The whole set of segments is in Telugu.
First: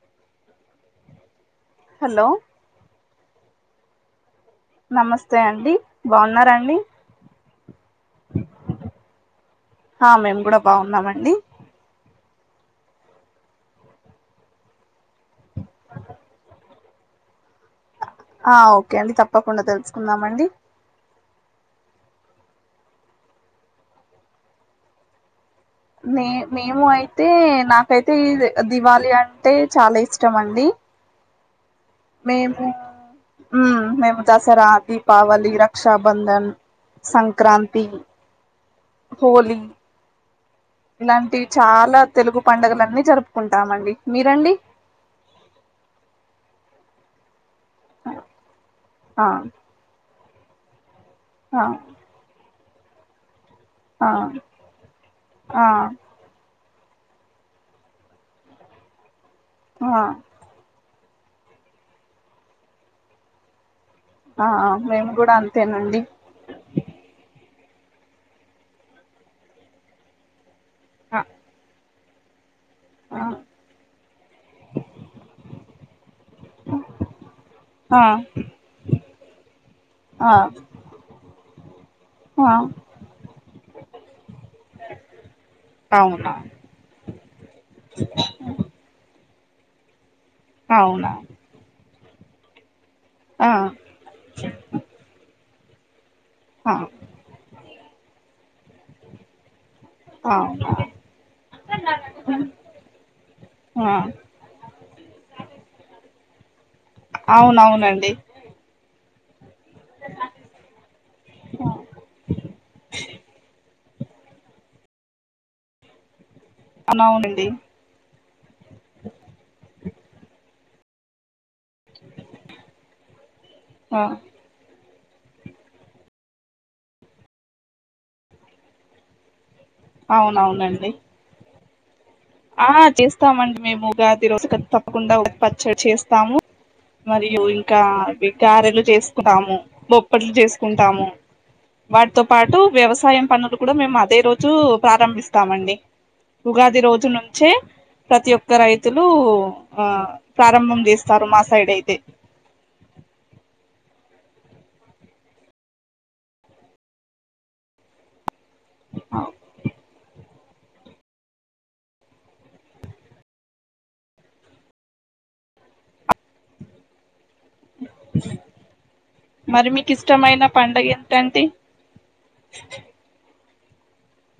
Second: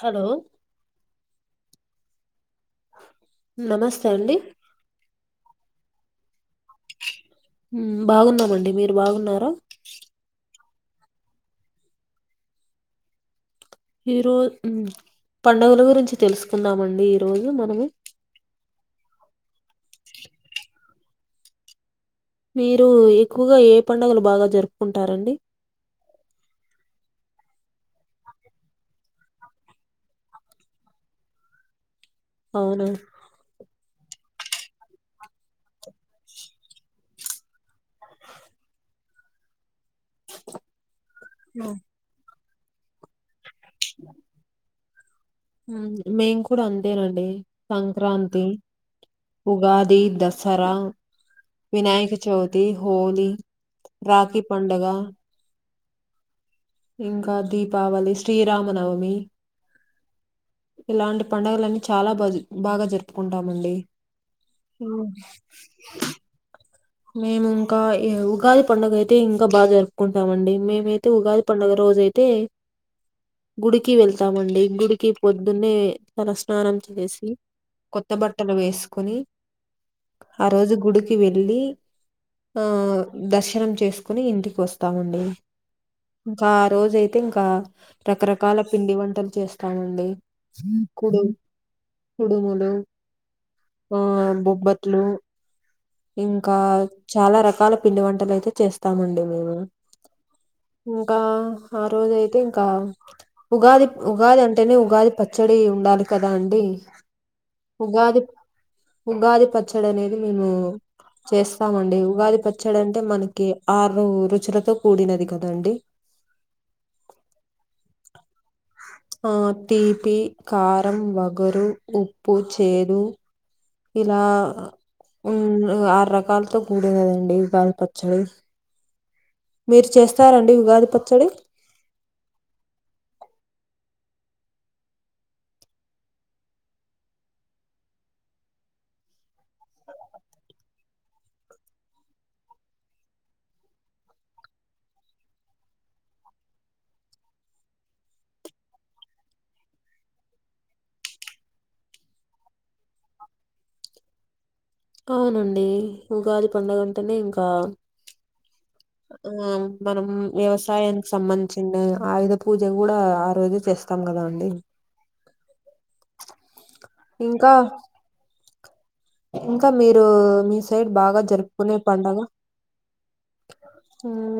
హలో హలో నమస్తే అండి నమస్తే అండి బావున్నారా అండి బాగున్నామండి మీరు బాగున్నారా హా మేం గూడ బావున్నాం అండి ఈ రో ఉ పండుగల గురించి తెల్సుకుందం అండి ఈ రోజు మనము ఆ ఓకే అండి తప్పకుండ తెల్సుకుందాం అండి మీరు ఎక్కుగా ఏ పండుగలు బాగా జరుపుకుంటారండి. మే మేము అయితే నాకైతే దివాళి అంటే చాలా ఇష్టం అండి మేము అవునా హుమ్ మేము దసరా దీపావళి రక్షాబంధన్ సంక్రాంతి హోలీ ఇలాంటివి ఆ, చాలా తెలుగు పండుగలన్నీ జరుపుకుంటామండి మీరండి హుమ్ మేము కూడా అంతేనండి సంక్రాంతి ఆ ఉగాది దసరా ఆ వినాయకచవితి చవితి హోలీ ఆ రాఖీ పండగ ఆ ఇంకా దీపావళి శ్రీరామనవమి ఆ ఇలాంటి పండుగలన్నీ చాలా బాగా జరుపుకుంటామండి ఆ ఆ మేము కూడా మ్. అంతేనండి మేము ఇంకా ఈ ఉగాది పండుగ అయితే ఇంకా బాగా జరుపు జరుపుకుంటామండి మేమైతే ఆ ఉగాది పండుగ రోజైతే ఆ గుడికి వెళ్తామండి గుడికి పొద్దున్నే తల స్నానం చేసి ఆ కొత్త బట్టలు వేసుకుని ఆ రోజు గుడికి వెళ్లి ఆ దర్శనం చేసుకుని ఇంటికి వస్తామండి అవునా కా రోజు అయితే ఇంకా రకరకాల పిండి వంటలు చేస్తామండి అవునా కుడుములు ఆ ఆ బొబ్బట్లు ఇంకా ఆ చాలా రకాల పిండి వంటలు అయితే చేస్తామండి మేము అవునా ఇంకా ఆ రోజయితే ఇంకా ఉగాది ఆ ఉగాది అంటేనే ఉగాది పచ్చడి ఉండాలి కదా అండి అవునవునండి ఉగాది ఉగాది పచ్చడి అనేది మేము చేస్తామండి ఉగాది పచ్చడి అంటే మనకి ఆరు రుచులతో కూడినది కదండి అవునవునండి ఆ తీపి కారం వగరు ఉప్పు చేదు ఆ ఇలా ఆరు రకాలతో కూడినది అండి ఉగాది పచ్చడి మీరు చేస్తారండి ఉగాది అవునవునండి పచ్చడి ఆ చేస్తామండి మేము ఉగాది రోజు తప్పకుండా ఉగాది పచ్చడి చేస్తాము మరియు ఇంకా గారెలు చేసుకుంటాము బొప్పట్లు చేసుకుంటాము వాటితో పాటు వ్యవసాయం పనులు కూడా మేము అదే రోజు ప్రారంభిస్తామండి ఉగాది రోజును నుంచే ప్రతి ఒక్క రైతులు ఆ ప్రారంభం చేస్తారు మా సైడ్ అయితే అవునండి ఉగాది పండగంటేనే ఇంకా ఆ మనం వ్యవసాయానికి సంబంధించిన ఆయుధ పూజ కూడా ఆ రోజు చేస్తాం కదా అండి ఇంకా ఇంకా మరి మీకు ఇష్టమైన పండగ ఏంటండీ నే పండగ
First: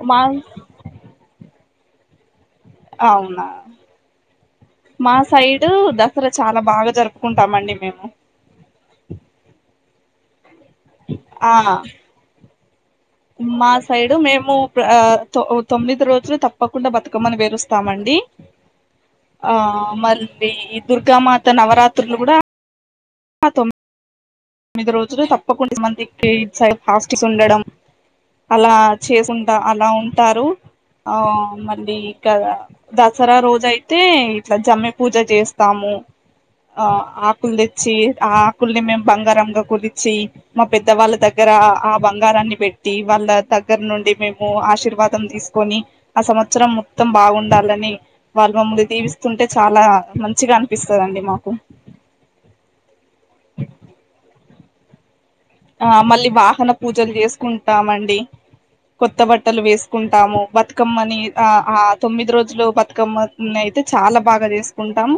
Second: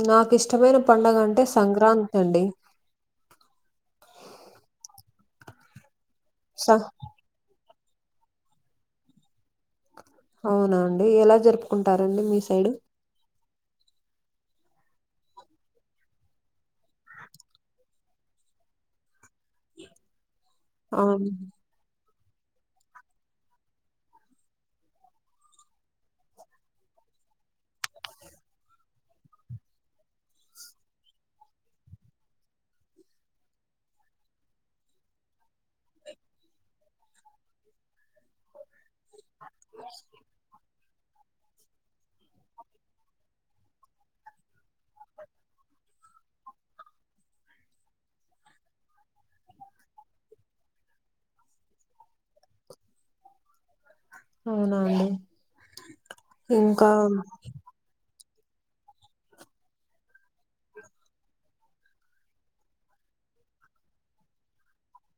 మా నాకు ఇష్టమైన పండగ అంటే సంక్రాంతి అండి అవునా మా సైడ్ దసరా చాలా స బాగ జరు కుంటామండి మేము అవునా అండి ఎలా ఆ జరుపుకుంటారండి మీ సైడ్ మా సైడు మేముతొమ్మిది రోజులు తప్పకుండా బతుకమ్మని పేరుస్తామండి ఆ మళ్ళీ ఈ అవును దుర్గామాత నవరాత్రులు కూడ తొ మీమిది రోజులు తప్పకుండా మంది క్ర హాస్స్ ఉండడం అలా చేసుంట అలా ఉంటారు ఆ మళ్ళీ ఇక దసరా రోజ అయితే ఇట్ల జమ్మి పూజ చేస్తాము ఆ ఆకులు తెచ్చి ఆ ఆకుల్ని మేము బంగారంగ కొలిచి మా పె వాళ్ళ దగ్గర ఆ బంగారాన్ని పెట్టి వాళ్ళ దగ్గర నుండి మేము ఆ ఆశీర్వాదం తీసుకొని ఆ సంవత్సరం మొత్తం బాగుండాలని వాళ్ళ మమ్మ [unintelligible] దివిస్తుంటే చాలా మంచిగ అనిపిస్తందిండి మాకు అవున అండి ఆ మళ్ళీ వాహన ఇంకా పూజలు చేసుకుంటామండి కొత్త బట్టలు వేసుకుంటాము బతుకమ్మని ఆ ఆ తొమ్మిది రోజులు బతుకమ్మ అయితే చాల బాగ చేసుకొంటాం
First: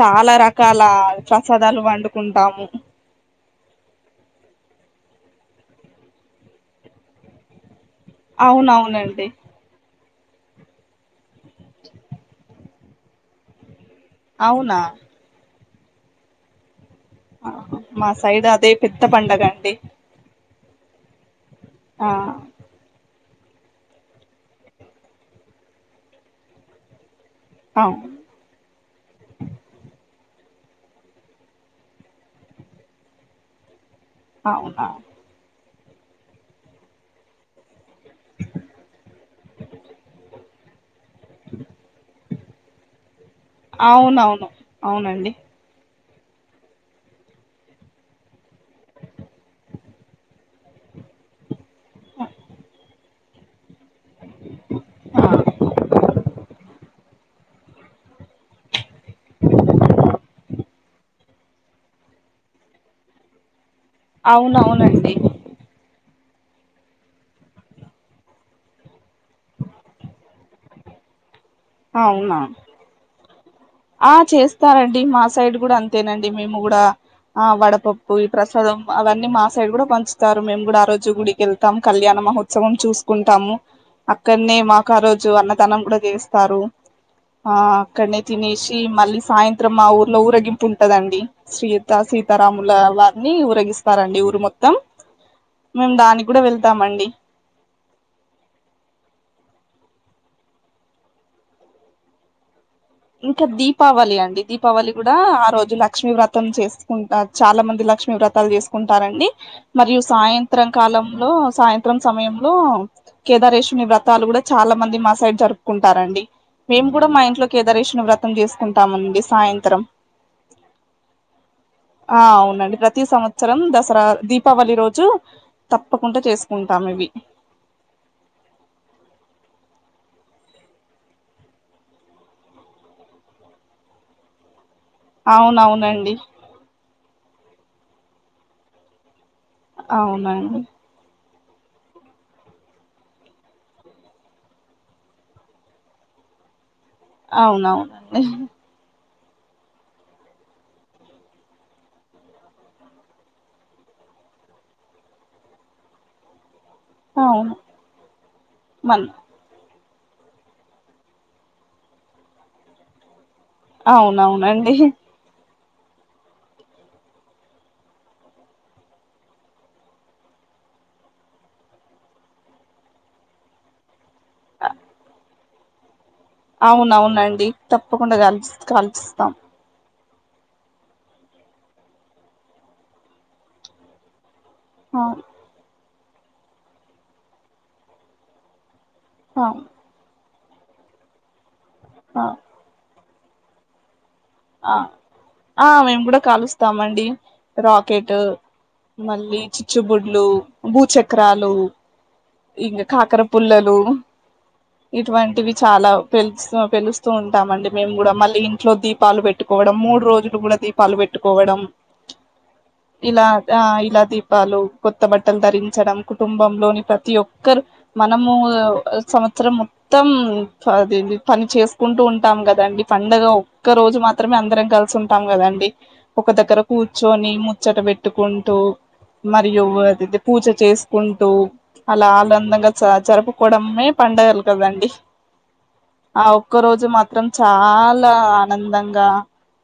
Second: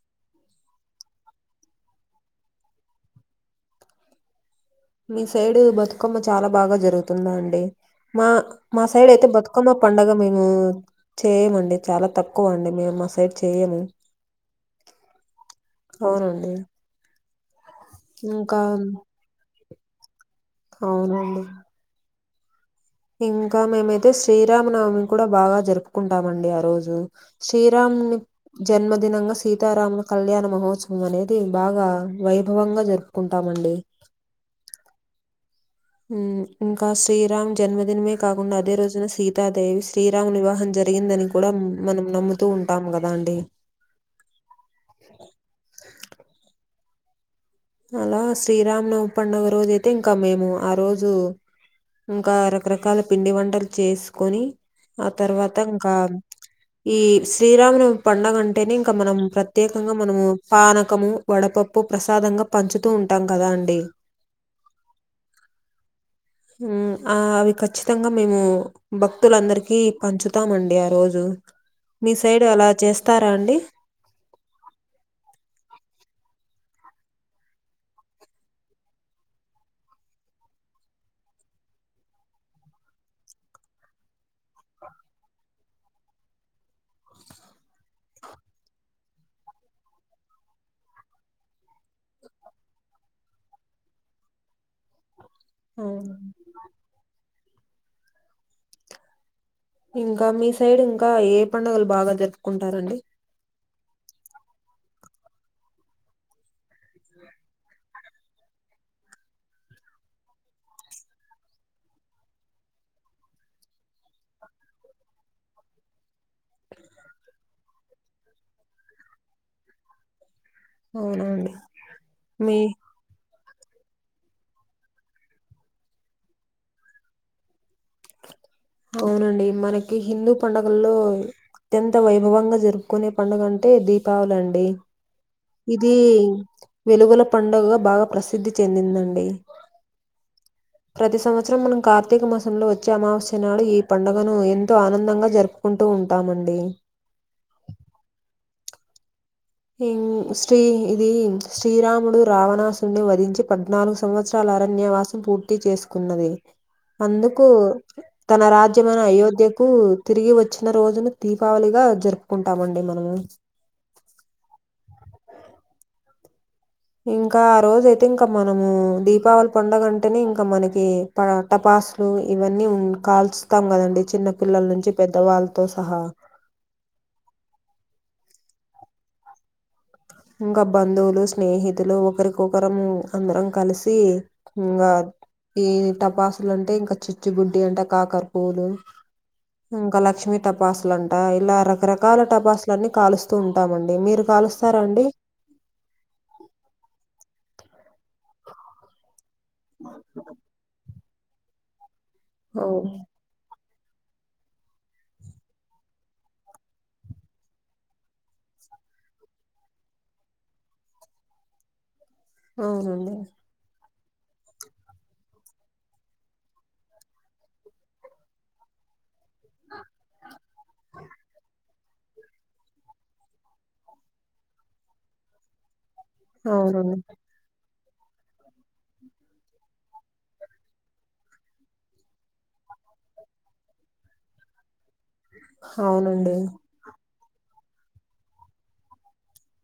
చాలా రకాల ప్రసాదాలు వండుకుంటాము మీ సైడ్ బతుకమ్మ చాలా బాగా జరుగుతుందా అండి మా మా సైడ్ అవునవునండి అయితే బతు [unintelligible] పండుగ మేము చేయమండి చాలా తక్కువ అండి మేము మా సైడ్ చేయము అవున అవునండి ఆహ మా సైడ్ ఇంకా అదే పెద్ద పండగ అండి అవునండి ఆ ఇంకా మేమైతే శ్రీరామనవమి కూడా బాగా జరుపుకుంటామండి ఆ రోజు శ్రీరా అవు [unintelligible] జన్మదినంగా సీతారాముల కళ్యాణ మహోత్సవం అనేది బాగ వైభవంగా జరుపుకుంటామండి అవున ఉమ్ ఇంకా శ్రీరామ్ జన్మదినమే కాకుండ అదే రోజున సీతాదేవి శ్రీరాముని వివాహం జరిగిందని కూడ మనం నమ్ముతూ ఉంటాము గదా అండి అవునవును అవునండి అలా శ్రీరామనవమి పండుగ రోజు అయితే ఇంక మేము ఆ రోజు ఇంకా రకరకాల పిండి వంటలు చెస్ కొని ఆ తర్వాత ఇంకా ఈ శ్రీరామ [unintelligible] పండగ అంటేనే ఇంకా మనం ప్రత్యేకంగా మనము పానకము వడపప్పు ప్రసాదంగ పంచుతూ ఉంటాం కదా అండి అవునవునండి ఉమ్ ఆ అవి ఖచ్చితంగా మేము భక్తులందరికీ పంచుతామండి ఆ రోజు మీ అవునా సైడ్ అల చేస్తారా అండి ఆ చేస్తారండి మా సైడ్ గూడా అంతేనండి మేము గూడ ఆ వడపప్పు ఈ ప్రసాదం అవన్నీ మా సైడ్ గూడా పంచుతారు మేము కూడా ఆ రోజు గుడికి వెళ్తాం కళ్యాణ మహో ఉత్సవం చూసుకుంటాము అక్కన్నే మాకు ఆ రోజు అన్నదానం గూడ చేస్తారు ఆ అక్కన్నే తినేసి మల్లి సాయంత్రం మా ఊర్లో ఊరేగింపు ఉంటదండి సీత సీతారాముల వారిని ఊరెగిస్తారండి ఊరు మొత్తం మేమ్ అవునండి దానికి గూడా వెళ్తామండి ఇంకా మీ సైడ్ ఇంకా ఏ పండుగలు బాగా జరుపుకుంటారండి ఇంకా దీపావళి అండి దీపావళి గూడా ఆ రోజు లక్ష్మీ వ్రతం చేస్ ఉంటా చాలా మంది లక్ష్మీ వ్రత్ అప్పల్ చేసుకుంటారండి మరియు సాయంత్రం కాలంలో సాయంత్రం సమయంలో కేదారేేశ్వని వ్రతాలు గూడా చాలా మంది మా సైడ్ జరుపుకుంటారండి మేము కూడా మా ఇంట్లో కేదరేశ్ను వ్రతం చేసుకుంటామండి సాయంత్రం అవునా అండి ఆ మీ అవునండి వ్రత్ ప్రతి సంవత్సరం దసరా దీపావళి రోజు తప్పకుంట చేసుకుంటాం ఇవి అవునండి మనకి హిందూ పండుగల్లో అత్యంత వైభవంగా జరుపుకునే పండుగ అంటే దీపావళి అండి ఇది అవునవునండి వెలుగుల పండుగా బాగా ప్రసిద్ధి చెందిందండి అవునండి ప్రతి సంవత్సరం మనం కార్తీక మాసంలో వచ్చే అమావాస్యనాడు ఈ పండుగను ఎంతో ఆనందంగా జరుపు కుంటూ ఉంటామండి అవున ఇంగ్ శ్రీ ఇది శ్రీరాముడు రావణాసుని వధించి పద్నాలుగు సంవత్సరాల అరణ్యవాస పూర్తి చేసుకున్నది అందుకు అవును తన రాజ్యమైన మన్ అయోధ్యకు తిరిగి వచ్చిన రోజును దీపావళిగా జరుపుకుంటామండి మనము అవునవునండి ఇంకా ఆ రోజ అయితే ఇంకా మనము దీపావళి పండగంటేనే ఇంకా మనకి ప టపాసులు ఇవన్నీ ఉన్ కాల్స్ తాం కదండి చిన్న పిల్లల నుంచి పెద్దవాల్తో సహా అవునవునండి తప్పకుండా కాల్స్ కాల్స్తాం. ఇంగ బంధువులు స్నేహితులు ఒకరికొకరం అందరం కలిసి ఇంగా అవును ఈ టపాసులు అంటే ఇంకా చుచ్చు బుడ్డి అంట కాకరపూలు అ ఇంకా లక్ష్మీ టపాసులు అంట ఇలా రకరకాల ఆ టపాసులన్ని కాలుస్తూ ఉంటామండి మీరు కాలుస్ ఆ ఆ మేము కూడా కాలుస్తామండి రాకెటు మళ్ళీ చుచ్చుబుడ్లు, భూచక్రాలు, ఇంగ అవును కాకర పుల్లలు. ఇటువంటివి చాలా పెలుస్త పెలుస్తూ ఉంటామండి మేము కూడా మళ్ళీ ఇంట్లో దీప్ పాలు పెట్టుకోవడం మూడు రోజులు కూడా దీపాలు పెట్టుకోవడం అవునండి ఇలా ఆ ఇలా దీపాలు కొత్త బట్టలు ధరించడం కుటుంబంలోని ప్రతి ఒక్కరు మనము ఒ సంవత్సరం మొత్తం అది పని చేసుకుంటూ ఉంటాం కదండి పండగ ఒక్క రోజు మాత్రమే అందరం కలిసి ఉంటాం కదండి ఒక దగ్గర అవునండి కూర్చొని ముచ్చట పెట్ పెట్టుకుంటూ మరియు అదది పూజ చేసుకుంటూ అలా ఆనందంగా చ చరుపుకోవడమే పండగలు కదండి ఆ అవునండి ఒక్క రోజు మాత్రం చాలా ఆనందంగా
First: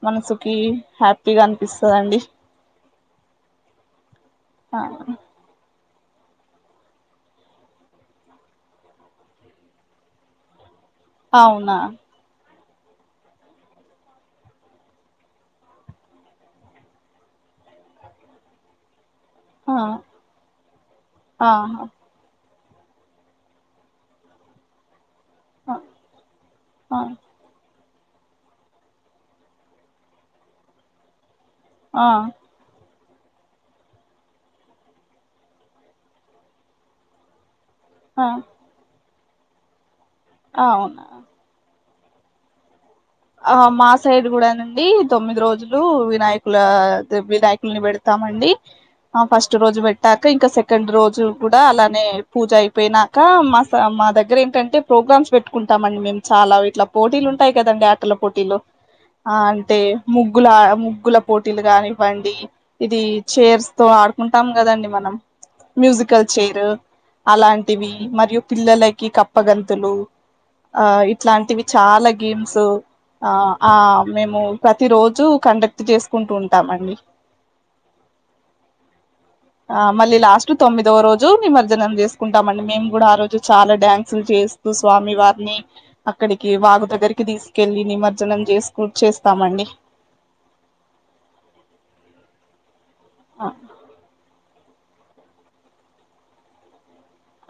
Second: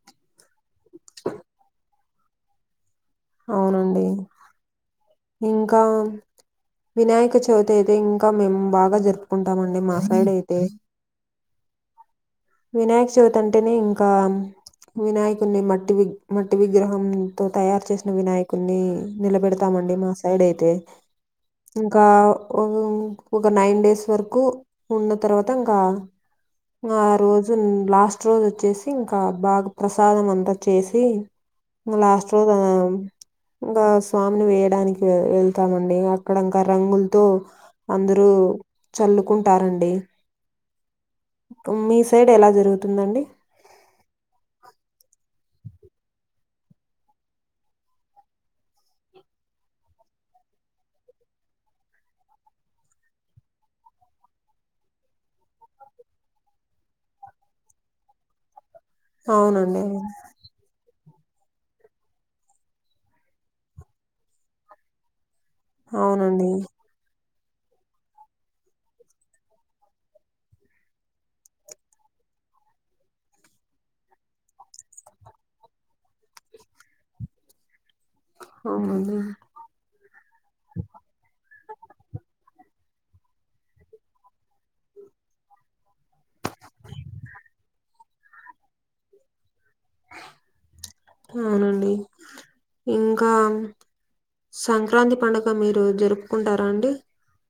మనసుకి హ్యాపీగా అనిపిస్తదండి అవునండి ఆ ఇంకా వినాయక చవితి అయితే ఇంకా మేము బాగా జరుపుకుంటం అండి మా సైడ్ అయితే అవునా వినాయక చవితి అంటేనే ఇంకా వినాయకుడిని మట్టి విగ్ మట్టి విగ్రహంతో తయారు చేసిన వినాయకున్ని ఆ నిలబెడతామండి మా సైడ్ అయితే ఆహా ఇంకా ఒక నైన్ డేస్ వరకు ఉన్న తర్వాత ఇంకా ఆ రోజు లాస్ట్ రోజు వచ్చేసి ఇంకా బాగా ప్రసాదం అంతా చేసి మల లాస్ట్ రోజ ఇంకా స్వామిని వేయడానికి ఎళ్తామండి అక్కడ ఇంకా రంగులతో ఆ అందరూ చల్లుకుంటారండి అవున మీ సైడ్ ఎలా జరుగుతుందండి ఆ మా సైడ్ కూడానండి తొమ్మిది రోజులు వినాయకుల వినాయకుల్ని పెడతామండి ఆ ఫస్ట్ రోజు పెట్టాక ఇంకా సెకండ్ రోజు కూడా అలానే పూజ అయిపోయిన క మా మా దగ్గర ఏంటంటే ప్రోగ్రామ్స్ పెట్టుకుంటామ అండి మేము చాలా ఇట్లా పోటీలు ఉంటాయి కదండి ఆటల పోటీలు అంటే అవునండి ముగ్గుల ముగ్గుల పోటీలు కానివ్వండి ఇది చైర్స్ తో ఆడుకుంటాం కదండి మనం మ్యూజికల్ అవునండి చైర్ అలాంటివి మరియు పిల్లలకి కప్పగంతులు ఆ ఇట్లాంటివి చాలా గేమ్స్ ఆ ఆ మేము ప్రతి రోజు కండక్ట్ చేసుకుంటూ ఉంటామండి అవును ఆ మళ్ళీ లాస్ట్ తొమ్మిదవ రోజు నిమజ్జనం చేసుకుంటామండి మేము కూడా ఆ రోజు చాలా డ్యాన్సులు చేస్ తూ స్వామివారిని అక్కడికి వాగు దగ్గరికి తీసుకెళ్ళి నిమజ్జనం చేసుకు చేస్తామండి అవునండి ఇంకా సంక్రాంతి పండుగ మీరు జరుపుకుంటారా అండి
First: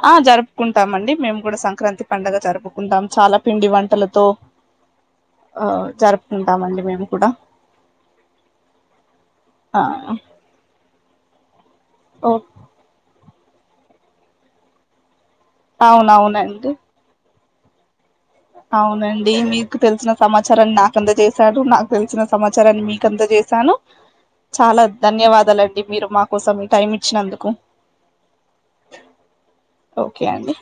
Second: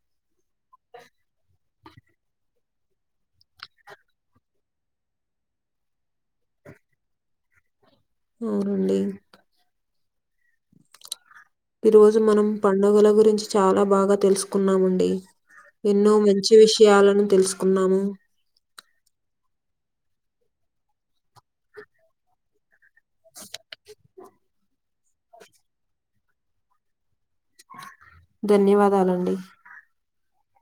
ఆ జరుపుకుంటాం అండి మేము కూడా సంక్రాంతి పండగ జరుపుకుంటాం చాలా పిండి వంటలతో ఆ జరుపుకుంటామండి మేము కూడా అవునండి ఆ ఈ రోజు ఓ మనం పండుగల గురించి చాలా బాగా తెలుసుకున్నామండి ఎన్నో మంచి అవునవునండి విషయాలను తెలుసుకున్నాము అవునండి మీకు తెలిసిన సమాచారాన్ని నాకు అంద చేశారు నాకు తెలిసిన సమాచారాన్ని మీకు అంద చే శాను చాలా ధన్యవాదాలుండి మీరు మా కోసం ఈ టైం ఇచ్చినందుకు ధన్యవాదాలండి ఓకే అండి